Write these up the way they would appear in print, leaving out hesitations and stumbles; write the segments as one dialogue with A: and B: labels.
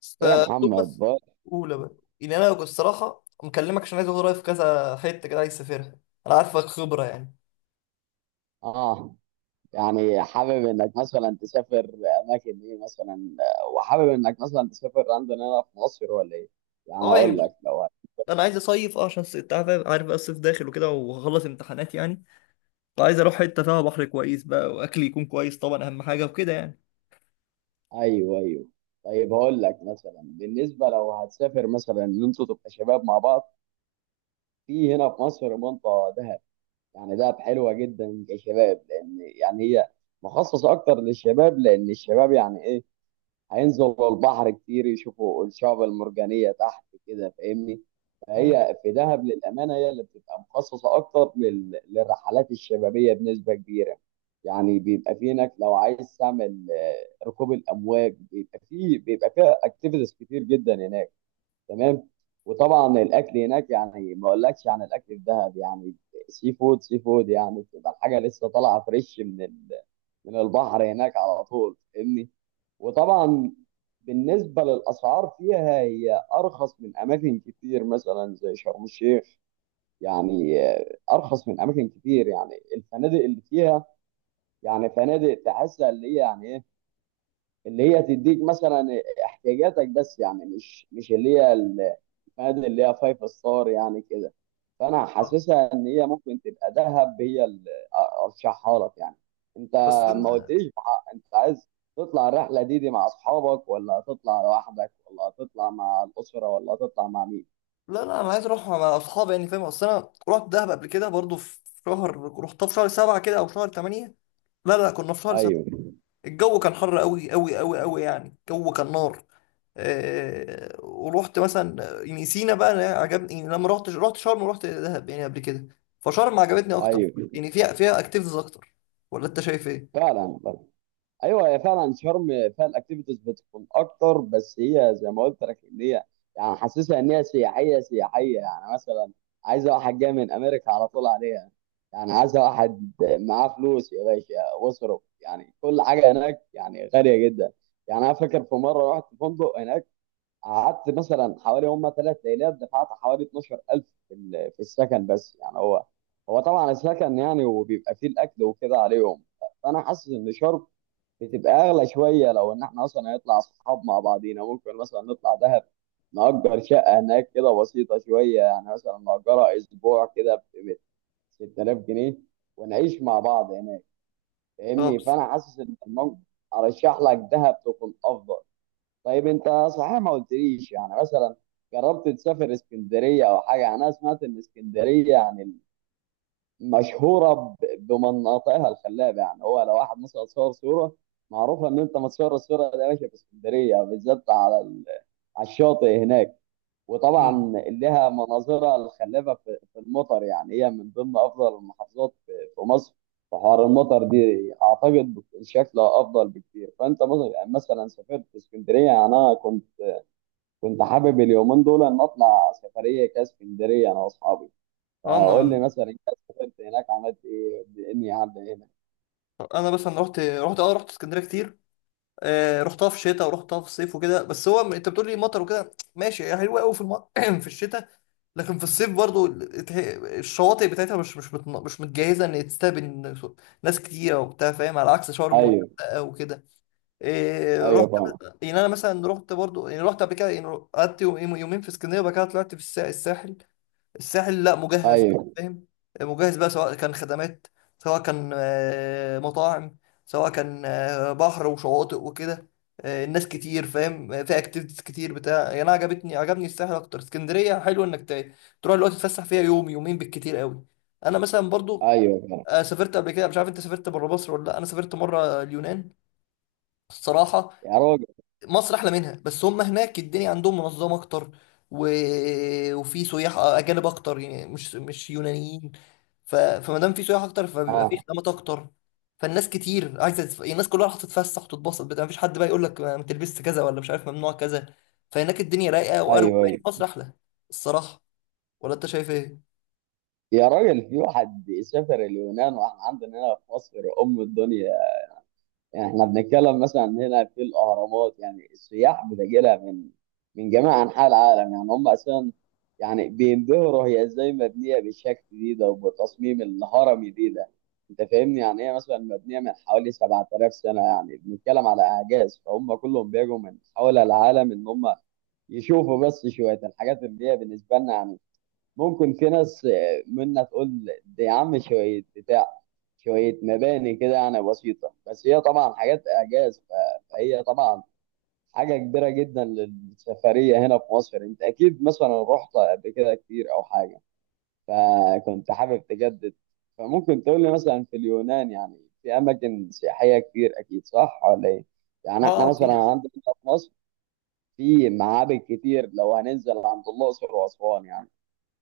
A: بس
B: ايه يا محمد
A: توماس،
B: بقى.
A: اولى بقى. يعني انا الصراحه مكلمك عشان عايز اخد رايك في كذا حته كده عايز اسافرها. انا عارفك خبره يعني.
B: اه يعني حابب انك مثلا تسافر اماكن ايه مثلا؟ وحابب انك مثلا تسافر عندنا هنا في مصر ولا ايه؟ يعني
A: اه، يعني
B: هقول
A: بص،
B: لك لو
A: انا عايز اصيف عشان انت عارف بقى الصيف داخل وكده وهخلص امتحانات يعني. فعايز اروح حته فيها بحر كويس بقى، واكل يكون كويس طبعا، اهم حاجه وكده يعني.
B: ايوه ايوه، طيب هقول لك مثلا بالنسبه لو هتسافر مثلا ان انتوا تبقى شباب مع بعض في هنا في مصر منطقه دهب. يعني دهب حلوه جدا كشباب، لان يعني هي مخصصه اكتر للشباب، لان الشباب يعني ايه؟ هينزلوا البحر كتير، يشوفوا الشعب المرجانية تحت كده، فاهمني؟
A: امم.
B: فهي في دهب للأمانة هي اللي بتبقى مخصصة أكتر للرحلات الشبابية بنسبة كبيرة. يعني بيبقى في هناك لو عايز تعمل ركوب الأمواج، بيبقى فيها أكتيفيتيز كتير جدا هناك، تمام؟ وطبعا الاكل هناك يعني ما اقولكش عن الاكل في دهب، يعني سي فود سي فود، يعني بتبقى الحاجه لسه طالعه فريش من البحر هناك على طول، فاهمني؟ وطبعا بالنسبه للاسعار فيها هي ارخص من اماكن كتير مثلا زي شرم الشيخ. يعني ارخص من اماكن كتير، يعني الفنادق اللي فيها يعني فنادق تحسها اللي هي يعني ايه، اللي هي تديك مثلا احتياجاتك بس، يعني مش اللي هي فنادق اللي هي فايف ستار يعني كده. فانا
A: آه.
B: حاسسها ان هي ممكن تبقى دهب هي اللي ارشحها لك يعني. انت
A: بس
B: ما
A: أنا...
B: قلتليش بحق، انت عايز تطلع الرحله دي مع اصحابك، ولا هتطلع لوحدك، ولا هتطلع مع الاسره، ولا هتطلع مع مين؟
A: لا، لا، انا عايز اروح مع اصحابي، يعني فاهم؟ اصل انا رحت دهب قبل كده برضو في شهر، رحتها في شهر سبعة كده او شهر تمانية. لا، لا، كنا في شهر سبعة.
B: ايوه
A: الجو كان حر قوي قوي قوي قوي، يعني الجو كان نار. ورحت مثلا يعني سينا بقى، أنا عجبني، يعني لما رحت شرم ورحت دهب يعني قبل كده. فشرم عجبتني اكتر،
B: ايوه،
A: يعني فيها اكتيفيتيز اكتر. ولا انت شايف ايه؟
B: فعلا ايوه، هي فعلا شرم فيها الاكتيفيتيز بتكون اكتر، بس هي زي ما قلت لك ان هي يعني حاسسها ان هي سياحيه سياحيه، يعني مثلا عايزه واحد جاي من امريكا على طول عليها، يعني عايزه واحد معاه فلوس يا باشا واصرف، يعني كل حاجه هناك يعني غاليه جدا. يعني انا فاكر في مره رحت فندق هناك، قعدت مثلا حوالي هم ثلاث ليالات، دفعت حوالي 12,000 في السكن بس، يعني هو طبعا السكن يعني وبيبقى فيه الاكل وكده عليهم. فانا حاسس ان شرم بتبقى اغلى شويه، لو ان احنا اصلا هنطلع اصحاب مع بعضينا ممكن مثلا نطلع دهب، نأجر شقه هناك كده بسيطه شويه، يعني مثلا نأجرها اسبوع كده ب 6000 جنيه، ونعيش مع بعض هناك،
A: اه،
B: فاهمني؟
A: بس.
B: فانا حاسس ان الموضوع ارشح لك دهب تكون افضل. طيب انت صحيح ما قلتليش، يعني مثلا جربت تسافر اسكندريه او حاجه؟ يعني انا سمعت ان اسكندريه يعني مشهوره بمناطقها الخلابه، يعني هو لو واحد مثلا صور صوره معروفه ان انت متصور الصوره دي يا باشا في اسكندريه بالذات على الشاطئ هناك.
A: مم.
B: وطبعا لها مناظرها الخلابه في في المطر، يعني هي من ضمن افضل المحافظات في مصر في حوار المطر دي، اعتقد بتكون شكلها افضل بكتير. فانت مثلا سافرت اسكندريه؟ يعني انا كنت كنت حابب اليومين دول ان اطلع سفريه كاسكندريه انا واصحابي.
A: اه،
B: اقول لي
A: انا
B: مثلا انت سافرت هناك عملت ايه اني عدى هنا؟
A: انا بس انا رحت اسكندريه كتير. رحتها في شتاء ورحتها في صيف وكده، بس هو انت بتقول لي مطر وكده، ماشي، هي حلوه قوي في في الشتاء. لكن في الصيف برضو الشواطئ بتاعتها مش متجهزه ان تستقبل ناس كتيره وبتاع، فاهم، على عكس شرم
B: ايوه
A: والغردقه وكده. إيه، رحت.
B: ايوه فاهم،
A: يعني انا مثلا رحت برضو، يعني رحت قبل كده يعني. قعدت يومين في اسكندريه، وبعد كده طلعت في الساحل. الساحل لا مجهز،
B: ايوه
A: فاهم. مجهز بقى، سواء كان خدمات، سواء كان مطاعم، سواء كان بحر وشواطئ وكده. الناس كتير، فاهم. في اكتيفيتيز كتير بتاع يعني. انا عجبني الساحل اكتر. اسكندريه حلو انك تروح دلوقتي تتفسح فيها يوم يومين بالكتير قوي. انا مثلا برضو
B: ايوه فاهم،
A: سافرت قبل كده. مش عارف انت سافرت بره مصر ولا لا. انا سافرت مره اليونان الصراحه.
B: يا راجل.
A: مصر احلى منها، بس هم هناك الدنيا عندهم منظمه اكتر، و... وفي سياح اجانب اكتر، يعني مش يونانيين. فما دام في سياح اكتر، فبيبقى في
B: اه،
A: خدمات اكتر. فالناس كتير عايزه يعني الناس كلها راح تتفسح وتتبسط بتاع. مفيش حد بقى يقول لك ما تلبسش كذا، ولا مش عارف ممنوع كذا. فهناك الدنيا رايقه واروق،
B: ايوه
A: مع إن
B: ايوه،
A: مصر احلى الصراحه. ولا انت شايف ايه؟
B: يا راجل، في واحد سافر اليونان واحنا عندنا هنا في مصر ام الدنيا؟ يعني احنا بنتكلم مثلا عن هنا في الاهرامات، يعني السياح بتجي لها من من جميع انحاء العالم، يعني هم اساسا يعني بينبهروا هي ازاي مبنيه بالشكل دي ده، وبالتصميم الهرمي دي ده، انت فاهمني؟ يعني هي مثلا مبنيه من حوالي 7000 سنه، يعني بنتكلم على اعجاز، فهم كلهم بيجوا من حول العالم ان هم يشوفوا بس شويه الحاجات اللي هي بالنسبه لنا يعني ممكن في ناس منا تقول ده يا عم شويه بتاع، شوية مباني كده يعني بسيطة، بس هي طبعا حاجات إعجاز. فهي طبعا حاجة كبيرة جدا للسفرية هنا في مصر. أنت أكيد مثلا رحت قبل كده كتير أو حاجة، فكنت حابب تجدد. فممكن تقول لي مثلا في اليونان يعني في أماكن سياحية كتير أكيد، صح ولا إيه؟
A: اه.
B: يعني إحنا مثلا
A: في.
B: عندنا هنا في مصر في معابد كتير لو هننزل عند الأقصر وأسوان، يعني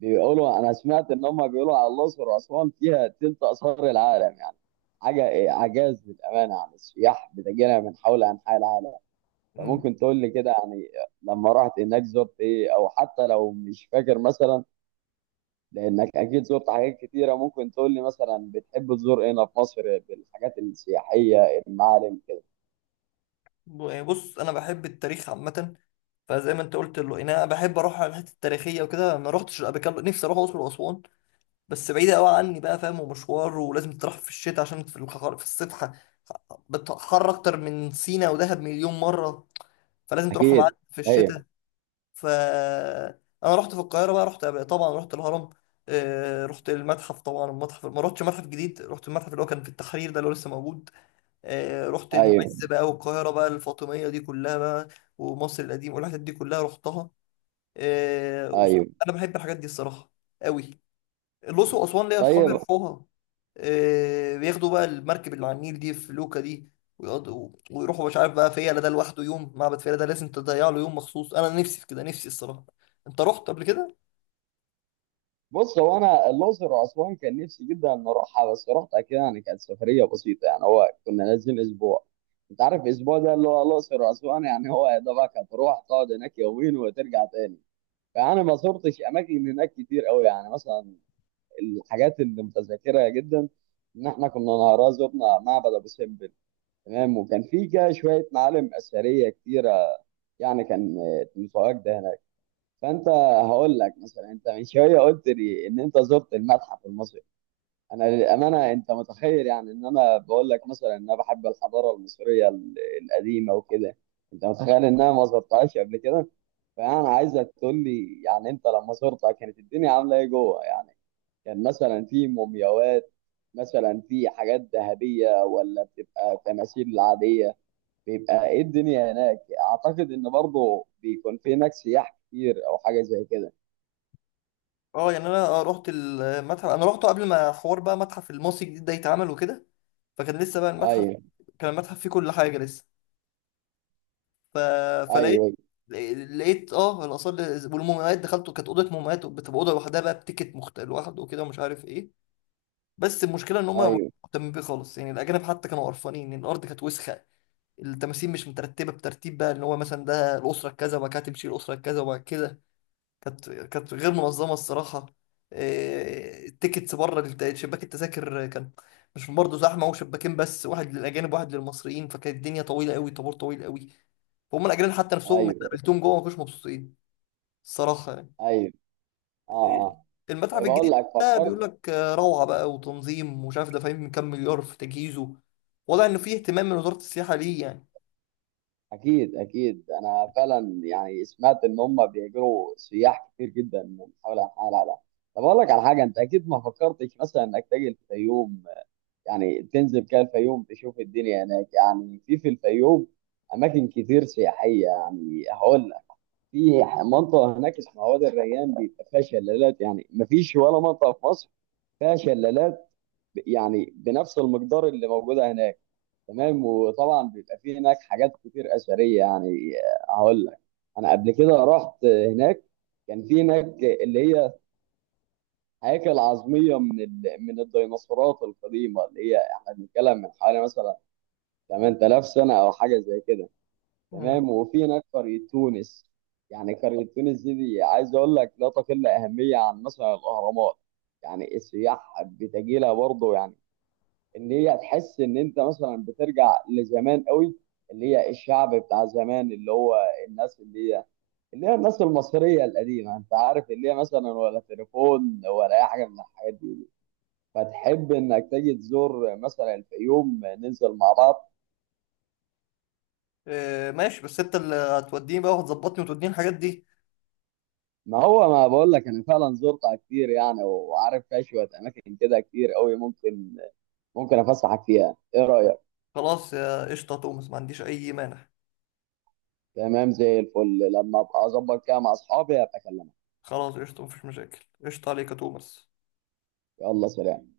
B: بيقولوا، انا سمعت ان هم بيقولوا على الاقصر واسوان فيها تلت اثار العالم، يعني حاجه إيه، اعجاز للامانه، يعني السياح بتجينا من حول انحاء العالم.
A: مم.
B: فممكن تقول لي كده يعني لما رحت هناك زرت ايه، او حتى لو مش فاكر مثلا لانك اكيد زرت حاجات كتيره، ممكن تقول لي مثلا بتحب تزور إيه هنا في مصر بالحاجات السياحيه المعالم كده؟
A: بص، انا بحب التاريخ عامه، فزي ما انت قلت له انا بحب اروح على الحته التاريخيه وكده. ما رحتش قبل كده، نفسي اروح الاقصر واسوان، بس بعيدة قوي عني بقى، فاهم، ومشوار. ولازم تروح في الشتاء، عشان في الحر في الصبح بتحر أكتر من سينا ودهب مليون مرة. فلازم تروح معاك
B: اكيد
A: في الشتاء.
B: ايوه
A: ف أنا رحت في القاهرة بقى، رحت طبعا، رحت الهرم. رحت المتحف طبعا. المتحف ما رحتش متحف جديد، رحت المتحف اللي هو كان في التحرير ده، اللي هو لسه موجود. رحت
B: ايوه
A: المعز بقى، والقاهرة بقى الفاطمية دي كلها بقى، ومصر القديم والحاجات دي كلها رحتها. آه، وص-
B: ايوه،
A: أنا بحب الحاجات دي الصراحة قوي. الأقصر وأسوان ليا أصحابي
B: طيب
A: يروحوها. بياخدوا بقى المركب اللي على النيل دي في لوكا دي، ويقعدوا ويروحوا مش عارف بقى. فيلة ده لوحده يوم، معبد فيلة ده لازم تضيع له يوم مخصوص. أنا نفسي في كده، نفسي الصراحة. أنت رحت قبل كده؟
B: بص، هو انا الاقصر واسوان كان نفسي جدا ان اروحها، بس رحتها كده يعني كانت سفريه بسيطه، يعني هو كنا نازلين اسبوع. انت عارف الاسبوع ده اللي هو الاقصر واسوان يعني هو يا دوبك هتروح تقعد هناك يومين وترجع تاني. فانا ما زرتش اماكن هناك كتير قوي، يعني مثلا الحاجات اللي متذكرها جدا ان احنا كنا نهارها زرنا معبد ابو سمبل، تمام؟ وكان في كده شويه معالم اثريه كتيره، يعني كان تمساحات ده هناك. فانت هقول لك مثلا، انت من شويه قلت لي ان انت زرت المتحف المصري، انا للامانه انت متخيل يعني ان انا بقول لك مثلا ان انا بحب الحضاره المصريه القديمه وكده، انت متخيل ان انا ما زرتهاش قبل كده؟ فانا عايزك تقول لي يعني انت لما زرتها كانت الدنيا عامله ايه جوه؟ يعني كان مثلا في مومياوات، مثلا في حاجات ذهبيه، ولا بتبقى تماثيل عاديه؟ بيبقى ايه الدنيا هناك؟ اعتقد ان برضه بيكون في هناك سياح كتير او حاجه زي كده.
A: أه، يعني أنا رحت المتحف. أنا رحته قبل ما حوار بقى متحف المصري الجديد ده يتعمل وكده، فكان لسه بقى المتحف،
B: ايوه
A: كان المتحف فيه كل حاجة لسه. ف... فلقيت
B: ايوه
A: لقيت اه الاثار والمومياوات. دخلت، كانت اوضه مومياوات، بتبقى اوضه لوحدها بقى، بتيكت لوحده وكده، ومش عارف ايه. بس المشكله ان هم ما كانوش
B: ايوه
A: مهتمين بيه خالص، يعني الاجانب حتى كانوا قرفانين ان الارض كانت وسخه. التماثيل مش مترتبه بترتيب، بقى ان هو مثلا ده الاسره كذا، وبعد كده تمشي الاسره كذا، وبعد كده كانت غير منظمه الصراحه. إيه، التيكتس بره شباك التذاكر كان مش برضه زحمه، وشباكين بس، واحد للاجانب واحد للمصريين، فكانت الدنيا طويله قوي، طابور طويل قوي. فهم الاجانب حتى نفسهم اللي
B: ايوه
A: قابلتهم جوه ما كانوش مبسوطين الصراحه يعني.
B: ايوه. اه آه.
A: المتحف
B: زي ما
A: الجديد
B: اقول لك
A: ده بيقول
B: فكرت.
A: لك روعة بقى، وتنظيم، ومش عارف دافعين كام مليار في تجهيزه. واضح إنه فيه اهتمام من وزارة السياحة ليه يعني.
B: اكيد اكيد، انا فعلا يعني سمعت ان هم بيجروا سياح كتير جدا من حول انحاء العالم. طب اقول لك على حاجه، انت اكيد ما فكرتش مثلا انك تجي الفيوم؟ يعني تنزل كده الفيوم تشوف الدنيا هناك. يعني في الفيوم اماكن كتير سياحيه، يعني هقول لك في منطقه هناك اسمها وادي الريان، بيبقى فيها شلالات، يعني ما فيش ولا منطقه في مصر فيها شلالات يعني بنفس المقدار اللي موجوده هناك، تمام؟ وطبعا بيبقى فيه هناك حاجات كتير اثريه، يعني هقول لك انا قبل كده رحت هناك كان في هناك اللي هي هياكل عظميه من الديناصورات القديمه، اللي هي احنا بنتكلم من حوالي مثلا 8000 سنه او حاجه زي كده،
A: مم.
B: تمام؟ وفي هناك قريه تونس، يعني قريه تونس دي، عايز اقول لك لا تقل اهميه عن مثلا الاهرامات، يعني السياح بتجي لها برضه، يعني ان هي تحس ان انت مثلا بترجع لزمان قوي، اللي هي الشعب بتاع زمان، اللي هو الناس اللي هي اللي هي الناس المصريه القديمه، انت عارف اللي هي مثلا ولا تليفون ولا اي حاجه من الحاجات دي. فتحب انك تيجي تزور مثلا الفيوم ننزل مع بعض؟
A: ماشي، بس أنت اللي هتوديني بقى وهتظبطني وتوديني الحاجات دي.
B: ما هو ما بقول لك انا فعلا زرتها كتير، يعني وعارف فيها شويه اماكن كده كتير قوي، ممكن افسحك فيها، ايه رايك؟
A: خلاص يا قشطة يا توماس، ما عنديش أي مانع.
B: تمام زي الفل، لما ابقى اظبط كده مع اصحابي ابقى اكلمك.
A: خلاص، قشطة، مفيش مشاكل، قشطة عليك يا توماس.
B: يلا سلام.